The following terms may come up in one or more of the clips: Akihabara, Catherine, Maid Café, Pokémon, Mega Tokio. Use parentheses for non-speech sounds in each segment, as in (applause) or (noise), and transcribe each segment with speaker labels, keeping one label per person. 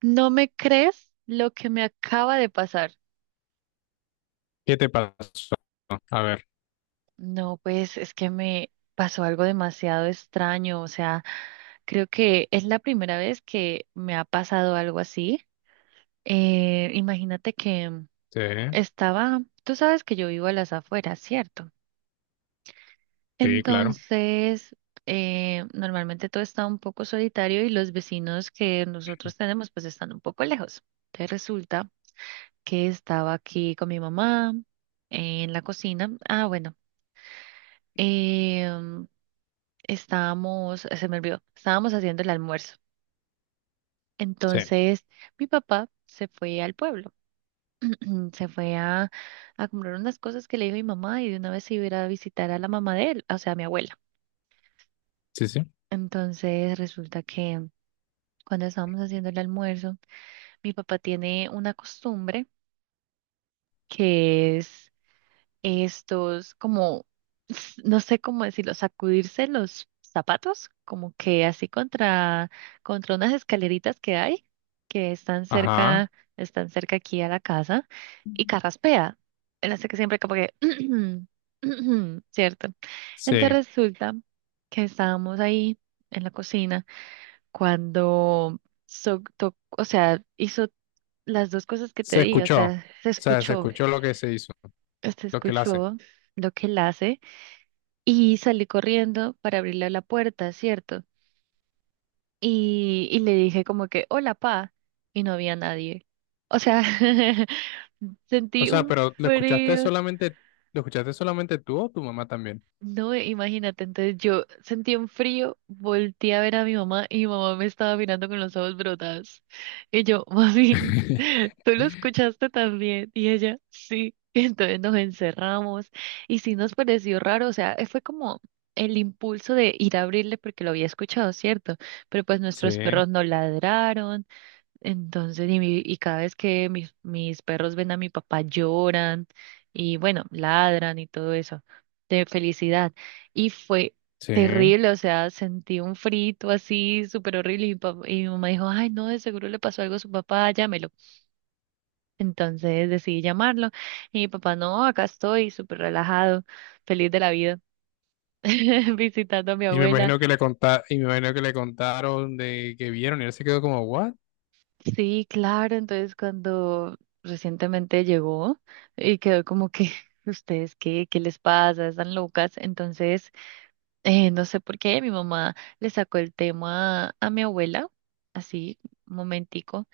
Speaker 1: ¿No me crees lo que me acaba de pasar?
Speaker 2: ¿Qué te pasó? A ver,
Speaker 1: No, pues es que me pasó algo demasiado extraño. O sea, creo que es la primera vez que me ha pasado algo así. Imagínate que
Speaker 2: sí,
Speaker 1: tú sabes que yo vivo a las afueras, ¿cierto?
Speaker 2: sí, claro.
Speaker 1: Entonces, normalmente todo está un poco solitario y los vecinos que nosotros tenemos pues están un poco lejos. Te resulta que estaba aquí con mi mamá en la cocina. Ah, bueno, em, se me olvidó, estábamos haciendo el almuerzo.
Speaker 2: Sí,
Speaker 1: Entonces, mi papá se fue al pueblo, (clears throat) se fue a comprar unas cosas que le dijo mi mamá y de una vez se iba a ir a visitar a la mamá de él, o sea, a mi abuela.
Speaker 2: sí, sí.
Speaker 1: Entonces, resulta que cuando estábamos haciendo el almuerzo, mi papá tiene una costumbre que es estos, como, (laughs) no sé cómo decirlo, sacudirse los zapatos, como que así contra unas escaleritas que hay, que están
Speaker 2: Ajá,
Speaker 1: cerca, están cerca aquí a la casa, y carraspea. Él hace que siempre como que, (clears throat) ¿cierto? Entonces
Speaker 2: sí.
Speaker 1: resulta que estábamos ahí en la cocina cuando, o sea, hizo las dos cosas que te
Speaker 2: Se
Speaker 1: dije, o
Speaker 2: escuchó. O
Speaker 1: sea, se
Speaker 2: sea, se
Speaker 1: escuchó,
Speaker 2: escuchó lo que se hizo,
Speaker 1: se
Speaker 2: lo que él hace.
Speaker 1: escuchó lo que él hace. Y salí corriendo para abrirle la puerta, ¿cierto? Y le dije como que, hola, pa, y no había nadie. O sea, (laughs)
Speaker 2: O
Speaker 1: sentí
Speaker 2: sea,
Speaker 1: un
Speaker 2: pero
Speaker 1: frío.
Speaker 2: lo escuchaste solamente tú o tu mamá también?
Speaker 1: No, imagínate, entonces yo sentí un frío, volteé a ver a mi mamá y mi mamá me estaba mirando con los ojos brotados. Y yo, mami,
Speaker 2: (laughs)
Speaker 1: (laughs) ¿tú lo escuchaste también? Y ella, sí. (laughs) Y entonces nos encerramos y sí nos pareció raro, o sea, fue como el impulso de ir a abrirle porque lo había escuchado, ¿cierto? Pero pues
Speaker 2: Sí,
Speaker 1: nuestros perros no ladraron, entonces, y cada vez que mis perros ven a mi papá lloran y bueno, ladran y todo eso de felicidad. Y fue
Speaker 2: sí.
Speaker 1: terrible, o sea, sentí un frito así súper horrible y y mi mamá dijo, ay, no, de seguro le pasó algo a su papá, llámelo. Entonces decidí llamarlo y mi papá, no, acá estoy súper relajado, feliz de la vida, (laughs) visitando a mi
Speaker 2: Y me
Speaker 1: abuela.
Speaker 2: imagino que le conta, y me imagino que le contaron de que vieron y él se quedó como, ¿what?
Speaker 1: Sí, claro. Entonces, cuando recientemente llegó y quedó como que, (laughs) ¿ustedes qué? ¿Qué les pasa? ¿Están locas? Entonces, no sé por qué mi mamá le sacó el tema a mi abuela, así, un momentico,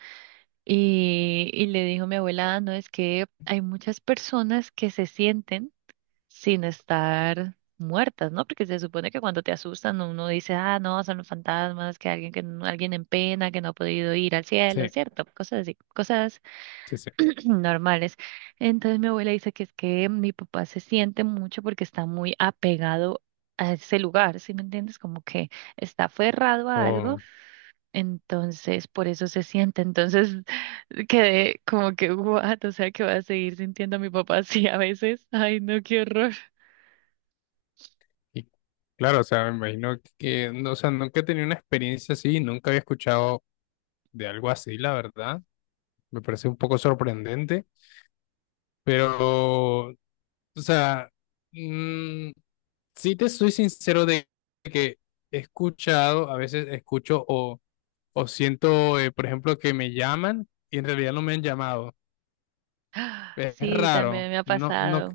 Speaker 1: y le dijo a mi abuela, "Ah, no, es que hay muchas personas que se sienten sin estar muertas, ¿no? Porque se supone que cuando te asustan uno dice, ah, no, son los fantasmas, que alguien, que no- alguien en pena, que no ha podido ir al cielo,
Speaker 2: Sí,
Speaker 1: ¿cierto? Cosas así, cosas
Speaker 2: sí, sí.
Speaker 1: (clears throat) normales. Entonces mi abuela dice que es que mi papá se siente mucho porque está muy apegado a ese lugar, ¿sí me entiendes? Como que está aferrado a algo.
Speaker 2: Oh,
Speaker 1: Entonces, por eso se siente. Entonces, (laughs) quedé como que, what, o sea, que voy a seguir sintiendo a mi papá así a veces. Ay, no, qué horror.
Speaker 2: y claro, o sea, me imagino que, no, o sea, nunca he tenido una experiencia así, nunca había escuchado de algo así, la verdad. Me parece un poco sorprendente, pero, o sea, mm, sí te soy sincero de que he escuchado, a veces escucho o siento, por ejemplo, que me llaman y en realidad no me han llamado.
Speaker 1: (gasps) ¡Ah!
Speaker 2: Es
Speaker 1: Sí, también
Speaker 2: raro,
Speaker 1: me ha
Speaker 2: no, no,
Speaker 1: pasado.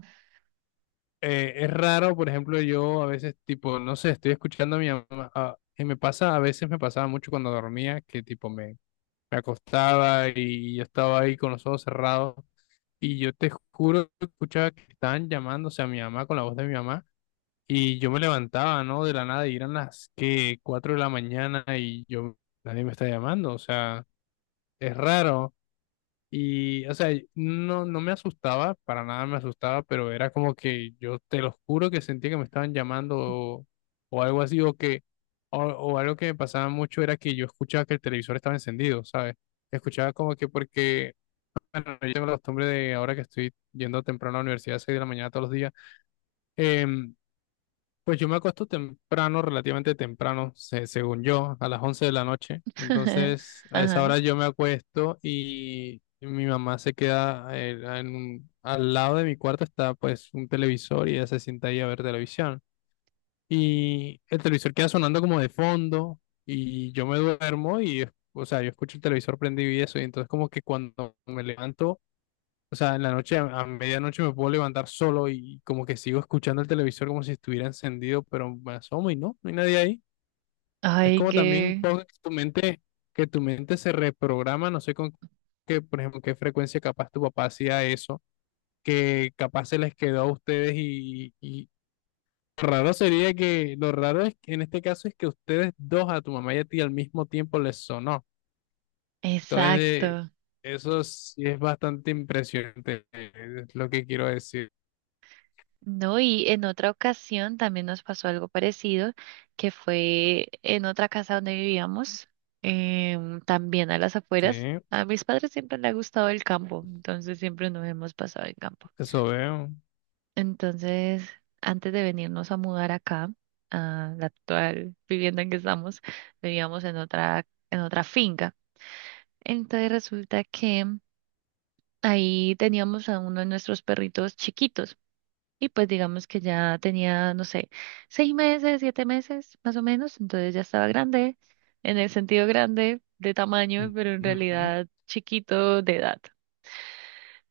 Speaker 2: es raro, por ejemplo, yo a veces, tipo, no sé, estoy escuchando a mi mamá, y me pasa, a veces me pasaba mucho cuando dormía, que tipo me acostaba y yo estaba ahí con los ojos cerrados, y yo te juro que escuchaba que estaban llamándose a mi mamá con la voz de mi mamá, y yo me levantaba, ¿no? De la nada, y eran las que 4 de la mañana, y yo, nadie me está llamando, o sea, es raro. Y, o sea, no, no me asustaba, para nada me asustaba, pero era como que yo te lo juro que sentía que me estaban llamando o algo así, o algo que me pasaba mucho era que yo escuchaba que el televisor estaba encendido, ¿sabes? Escuchaba como que porque, bueno, yo tengo la costumbre de ahora que estoy yendo temprano a la universidad, a 6 de la mañana todos los días, em, pues yo me acuesto temprano, relativamente temprano, según yo, a las 11 de la noche.
Speaker 1: (laughs)
Speaker 2: Entonces, a esa
Speaker 1: Ajá.
Speaker 2: hora yo me acuesto y mi mamá se queda al lado de mi cuarto está pues un televisor y ella se sienta ahí a ver televisión. Y el televisor queda sonando como de fondo y yo me duermo y, o sea, yo escucho el televisor prendido y eso. Y entonces como que cuando me levanto o sea, en la noche, a medianoche me puedo levantar solo y como que sigo escuchando el televisor como si estuviera encendido, pero me asomo y no, no hay nadie ahí. Es
Speaker 1: Ay,
Speaker 2: como también
Speaker 1: qué.
Speaker 2: poco que tu mente se reprograma, no sé con qué, por ejemplo, qué frecuencia capaz tu papá hacía eso, que capaz se les quedó a ustedes y raro sería que, lo raro es que en este caso es que ustedes dos, a tu mamá y a ti al mismo tiempo les sonó. Entonces, eh,
Speaker 1: Exacto.
Speaker 2: eso sí es bastante impresionante, es lo que quiero decir.
Speaker 1: No, y en otra ocasión también nos pasó algo parecido, que fue en otra casa donde vivíamos, también a las afueras.
Speaker 2: Sí.
Speaker 1: A mis padres siempre les ha gustado el campo, entonces siempre nos hemos pasado el campo.
Speaker 2: Eso veo.
Speaker 1: Entonces, antes de venirnos a mudar acá, a la actual vivienda en que estamos, vivíamos en otra finca. Entonces resulta que ahí teníamos a uno de nuestros perritos chiquitos y pues digamos que ya tenía, no sé, 6 meses, 7 meses más o menos, entonces ya estaba grande, en el sentido grande de tamaño, pero en
Speaker 2: Ujú.
Speaker 1: realidad chiquito de edad.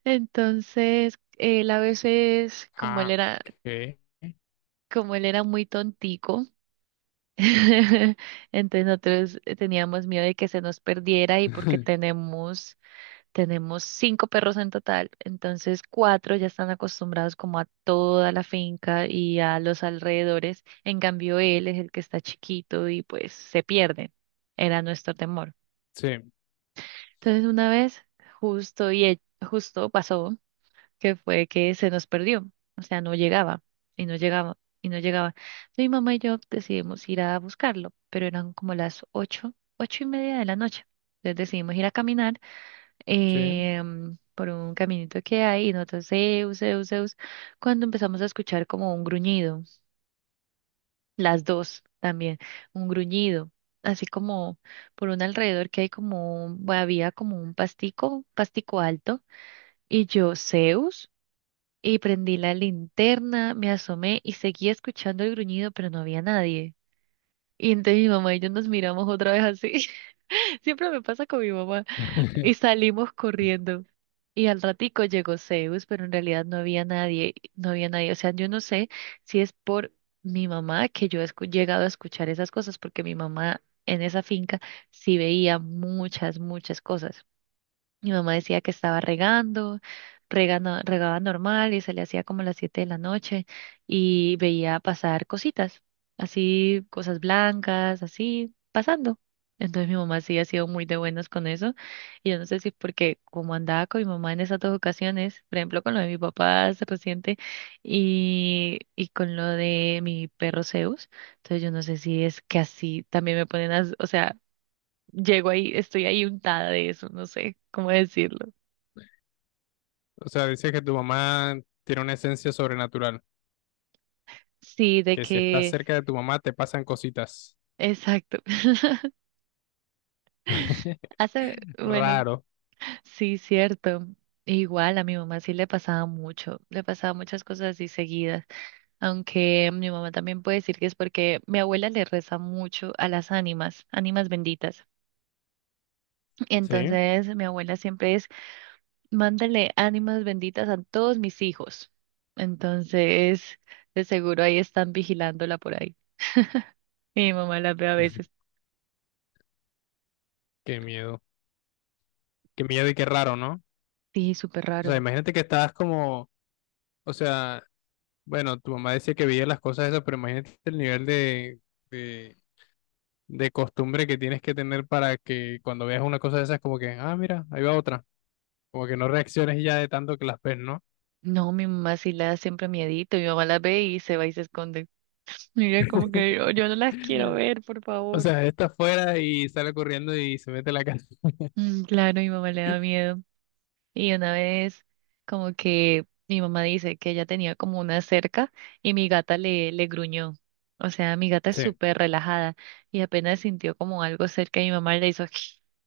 Speaker 1: Entonces, él a veces, como él
Speaker 2: Ah,
Speaker 1: era,
Speaker 2: ok.
Speaker 1: como él era muy tontico, (laughs) entonces nosotros teníamos miedo de que se nos perdiera y porque
Speaker 2: (laughs)
Speaker 1: tenemos Tenemos cinco perros en total, entonces cuatro ya están acostumbrados como a toda la finca y a los alrededores. En cambio, él es el que está chiquito y pues se pierde. Era nuestro temor.
Speaker 2: Sí,
Speaker 1: Entonces, una vez justo y e- justo pasó que fue que se nos perdió, o sea, no llegaba y no llegaba y no llegaba. Mi mamá y yo decidimos ir a buscarlo, pero eran como las ocho, 8:30 de la noche. Entonces decidimos ir a caminar
Speaker 2: sí.
Speaker 1: por un caminito que hay y nosotros, Zeus, Zeus, Zeus, cuando empezamos a escuchar como un gruñido, las dos también, un gruñido, así como por un alrededor que hay como, un- bueno, había como un pastico alto, y yo, Zeus, y prendí la linterna, me asomé y seguía escuchando el gruñido, pero no había nadie. Y entonces mi mamá y yo nos miramos otra vez así. (laughs) Siempre me pasa con mi mamá.
Speaker 2: (laughs)
Speaker 1: Y salimos corriendo. Y al ratico llegó Zeus, pero en realidad no había nadie, no había nadie. O sea, yo no sé si es por mi mamá que yo he escu- llegado a escuchar esas cosas, porque mi mamá en esa finca sí veía muchas, muchas cosas. Mi mamá decía que estaba regando, regaba normal y se le hacía como las 7 de la noche y veía pasar cositas, así, cosas blancas, así, pasando. Entonces mi mamá sí ha sido muy de buenas con eso y yo no sé si porque como andaba con mi mamá en esas dos ocasiones, por ejemplo con lo de mi papá hace reciente y con lo de mi perro Zeus, entonces yo no sé si es que así también me ponen a, o sea, llego ahí, estoy ahí untada de eso, no sé cómo decirlo.
Speaker 2: O sea, dices que tu mamá tiene una esencia sobrenatural,
Speaker 1: Sí, de
Speaker 2: que si estás
Speaker 1: que,
Speaker 2: cerca de tu mamá te pasan cositas.
Speaker 1: exacto. (laughs)
Speaker 2: (laughs)
Speaker 1: Hace, bueno,
Speaker 2: Raro,
Speaker 1: sí, cierto. Igual a mi mamá sí le pasaba mucho, le pasaba muchas cosas así seguidas, aunque mi mamá también puede decir que es porque mi abuela le reza mucho a las ánimas, ánimas benditas.
Speaker 2: ¿sí?
Speaker 1: Entonces mi abuela siempre es, mándale ánimas benditas a todos mis hijos. Entonces, de seguro ahí están vigilándola por ahí. Y mi mamá las ve a veces.
Speaker 2: Qué miedo. Qué miedo y qué raro, ¿no?
Speaker 1: Sí, súper
Speaker 2: O sea,
Speaker 1: raro.
Speaker 2: imagínate que estás como, o sea, bueno, tu mamá decía que veía las cosas esas, pero imagínate el nivel de, de costumbre que tienes que tener para que cuando veas una cosa de esas, como que, ah, mira, ahí va otra. Como que no reacciones ya de tanto que las ves, ¿no?
Speaker 1: No, mi mamá sí le da siempre miedito. Mi mamá las ve y se va y se esconde. (laughs) Mira, como que yo no las
Speaker 2: (laughs)
Speaker 1: quiero ver, por
Speaker 2: O
Speaker 1: favor.
Speaker 2: sea, está afuera y sale corriendo y se mete a la casa.
Speaker 1: Mm, claro, mi mamá le da miedo. Y una vez, como que mi mamá dice que ella tenía como una cerca y mi gata le, le gruñó. O sea, mi gata
Speaker 2: (laughs)
Speaker 1: es
Speaker 2: Sí,
Speaker 1: súper relajada y apenas sintió como algo cerca y mi mamá le hizo (laughs)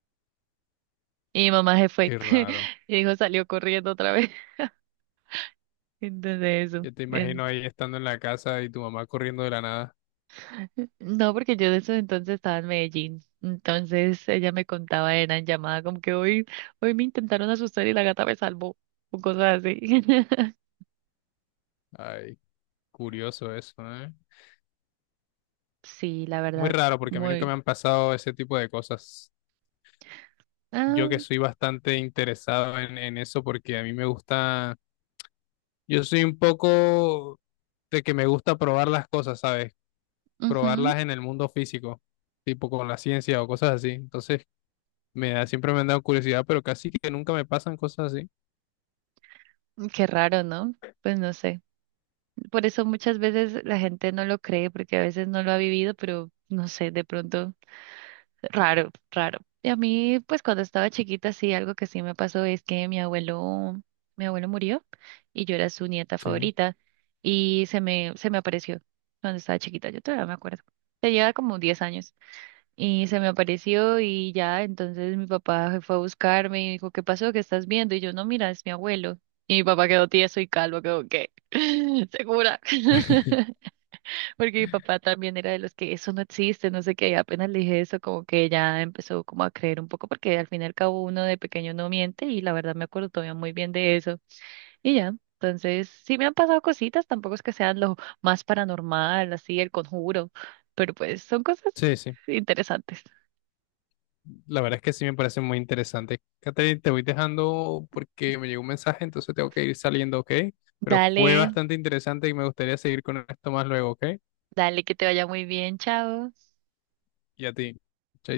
Speaker 1: y mi mamá se fue
Speaker 2: qué
Speaker 1: (laughs)
Speaker 2: raro.
Speaker 1: y dijo salió corriendo otra vez. (laughs) Entonces eso.
Speaker 2: Yo te imagino ahí estando en la casa y tu mamá corriendo de la nada.
Speaker 1: No, porque yo de esos entonces estaba en Medellín. Entonces ella me contaba, era en llamada, como que hoy me intentaron asustar y la gata me salvó, o cosas así. (laughs)
Speaker 2: Ay, curioso eso, ¿eh?
Speaker 1: Sí, la
Speaker 2: Muy
Speaker 1: verdad,
Speaker 2: raro porque a mí nunca me
Speaker 1: muy...
Speaker 2: han pasado ese tipo de cosas.
Speaker 1: Ah,
Speaker 2: Yo que soy bastante interesado en eso porque a mí me gusta, yo soy un poco de que me gusta probar las cosas, ¿sabes?
Speaker 1: ujú,
Speaker 2: Probarlas en el mundo físico, tipo con la ciencia o cosas así. Entonces, me da, siempre me han dado curiosidad, pero casi que nunca me pasan cosas así.
Speaker 1: qué raro, ¿no? Pues no sé. Por eso muchas veces la gente no lo cree, porque a veces no lo ha vivido, pero no sé, de pronto raro, raro. Y a mí, pues cuando estaba chiquita, sí, algo que sí me pasó es que mi abuelo murió y yo era su nieta
Speaker 2: Sí.
Speaker 1: favorita y se me apareció cuando estaba chiquita, yo todavía me acuerdo. Tenía como 10 años y se me apareció y ya, entonces mi papá fue a buscarme y dijo, ¿qué pasó? ¿Qué estás viendo? Y yo, no, mira, es mi abuelo. Y mi papá quedó tieso y calvo, quedó, ¿qué? (laughs) ¿Segura?
Speaker 2: (laughs)
Speaker 1: (laughs) Porque mi papá también era de los que eso no existe, no sé qué, y apenas le dije eso, como que ya empezó como a creer un poco, porque al fin y al cabo uno de pequeño no miente, y la verdad me acuerdo todavía muy bien de eso. Y ya, entonces sí me han pasado cositas, tampoco es que sean lo más paranormal, así el conjuro, pero pues son cosas
Speaker 2: Sí, sí.
Speaker 1: interesantes.
Speaker 2: La verdad es que sí me parece muy interesante. Catherine, te voy dejando porque me llegó un mensaje, entonces tengo que ir saliendo, ¿ok? Pero fue
Speaker 1: Dale,
Speaker 2: bastante interesante y me gustaría seguir con esto más luego, ¿ok?
Speaker 1: dale, que te vaya muy bien, chao.
Speaker 2: Y a ti.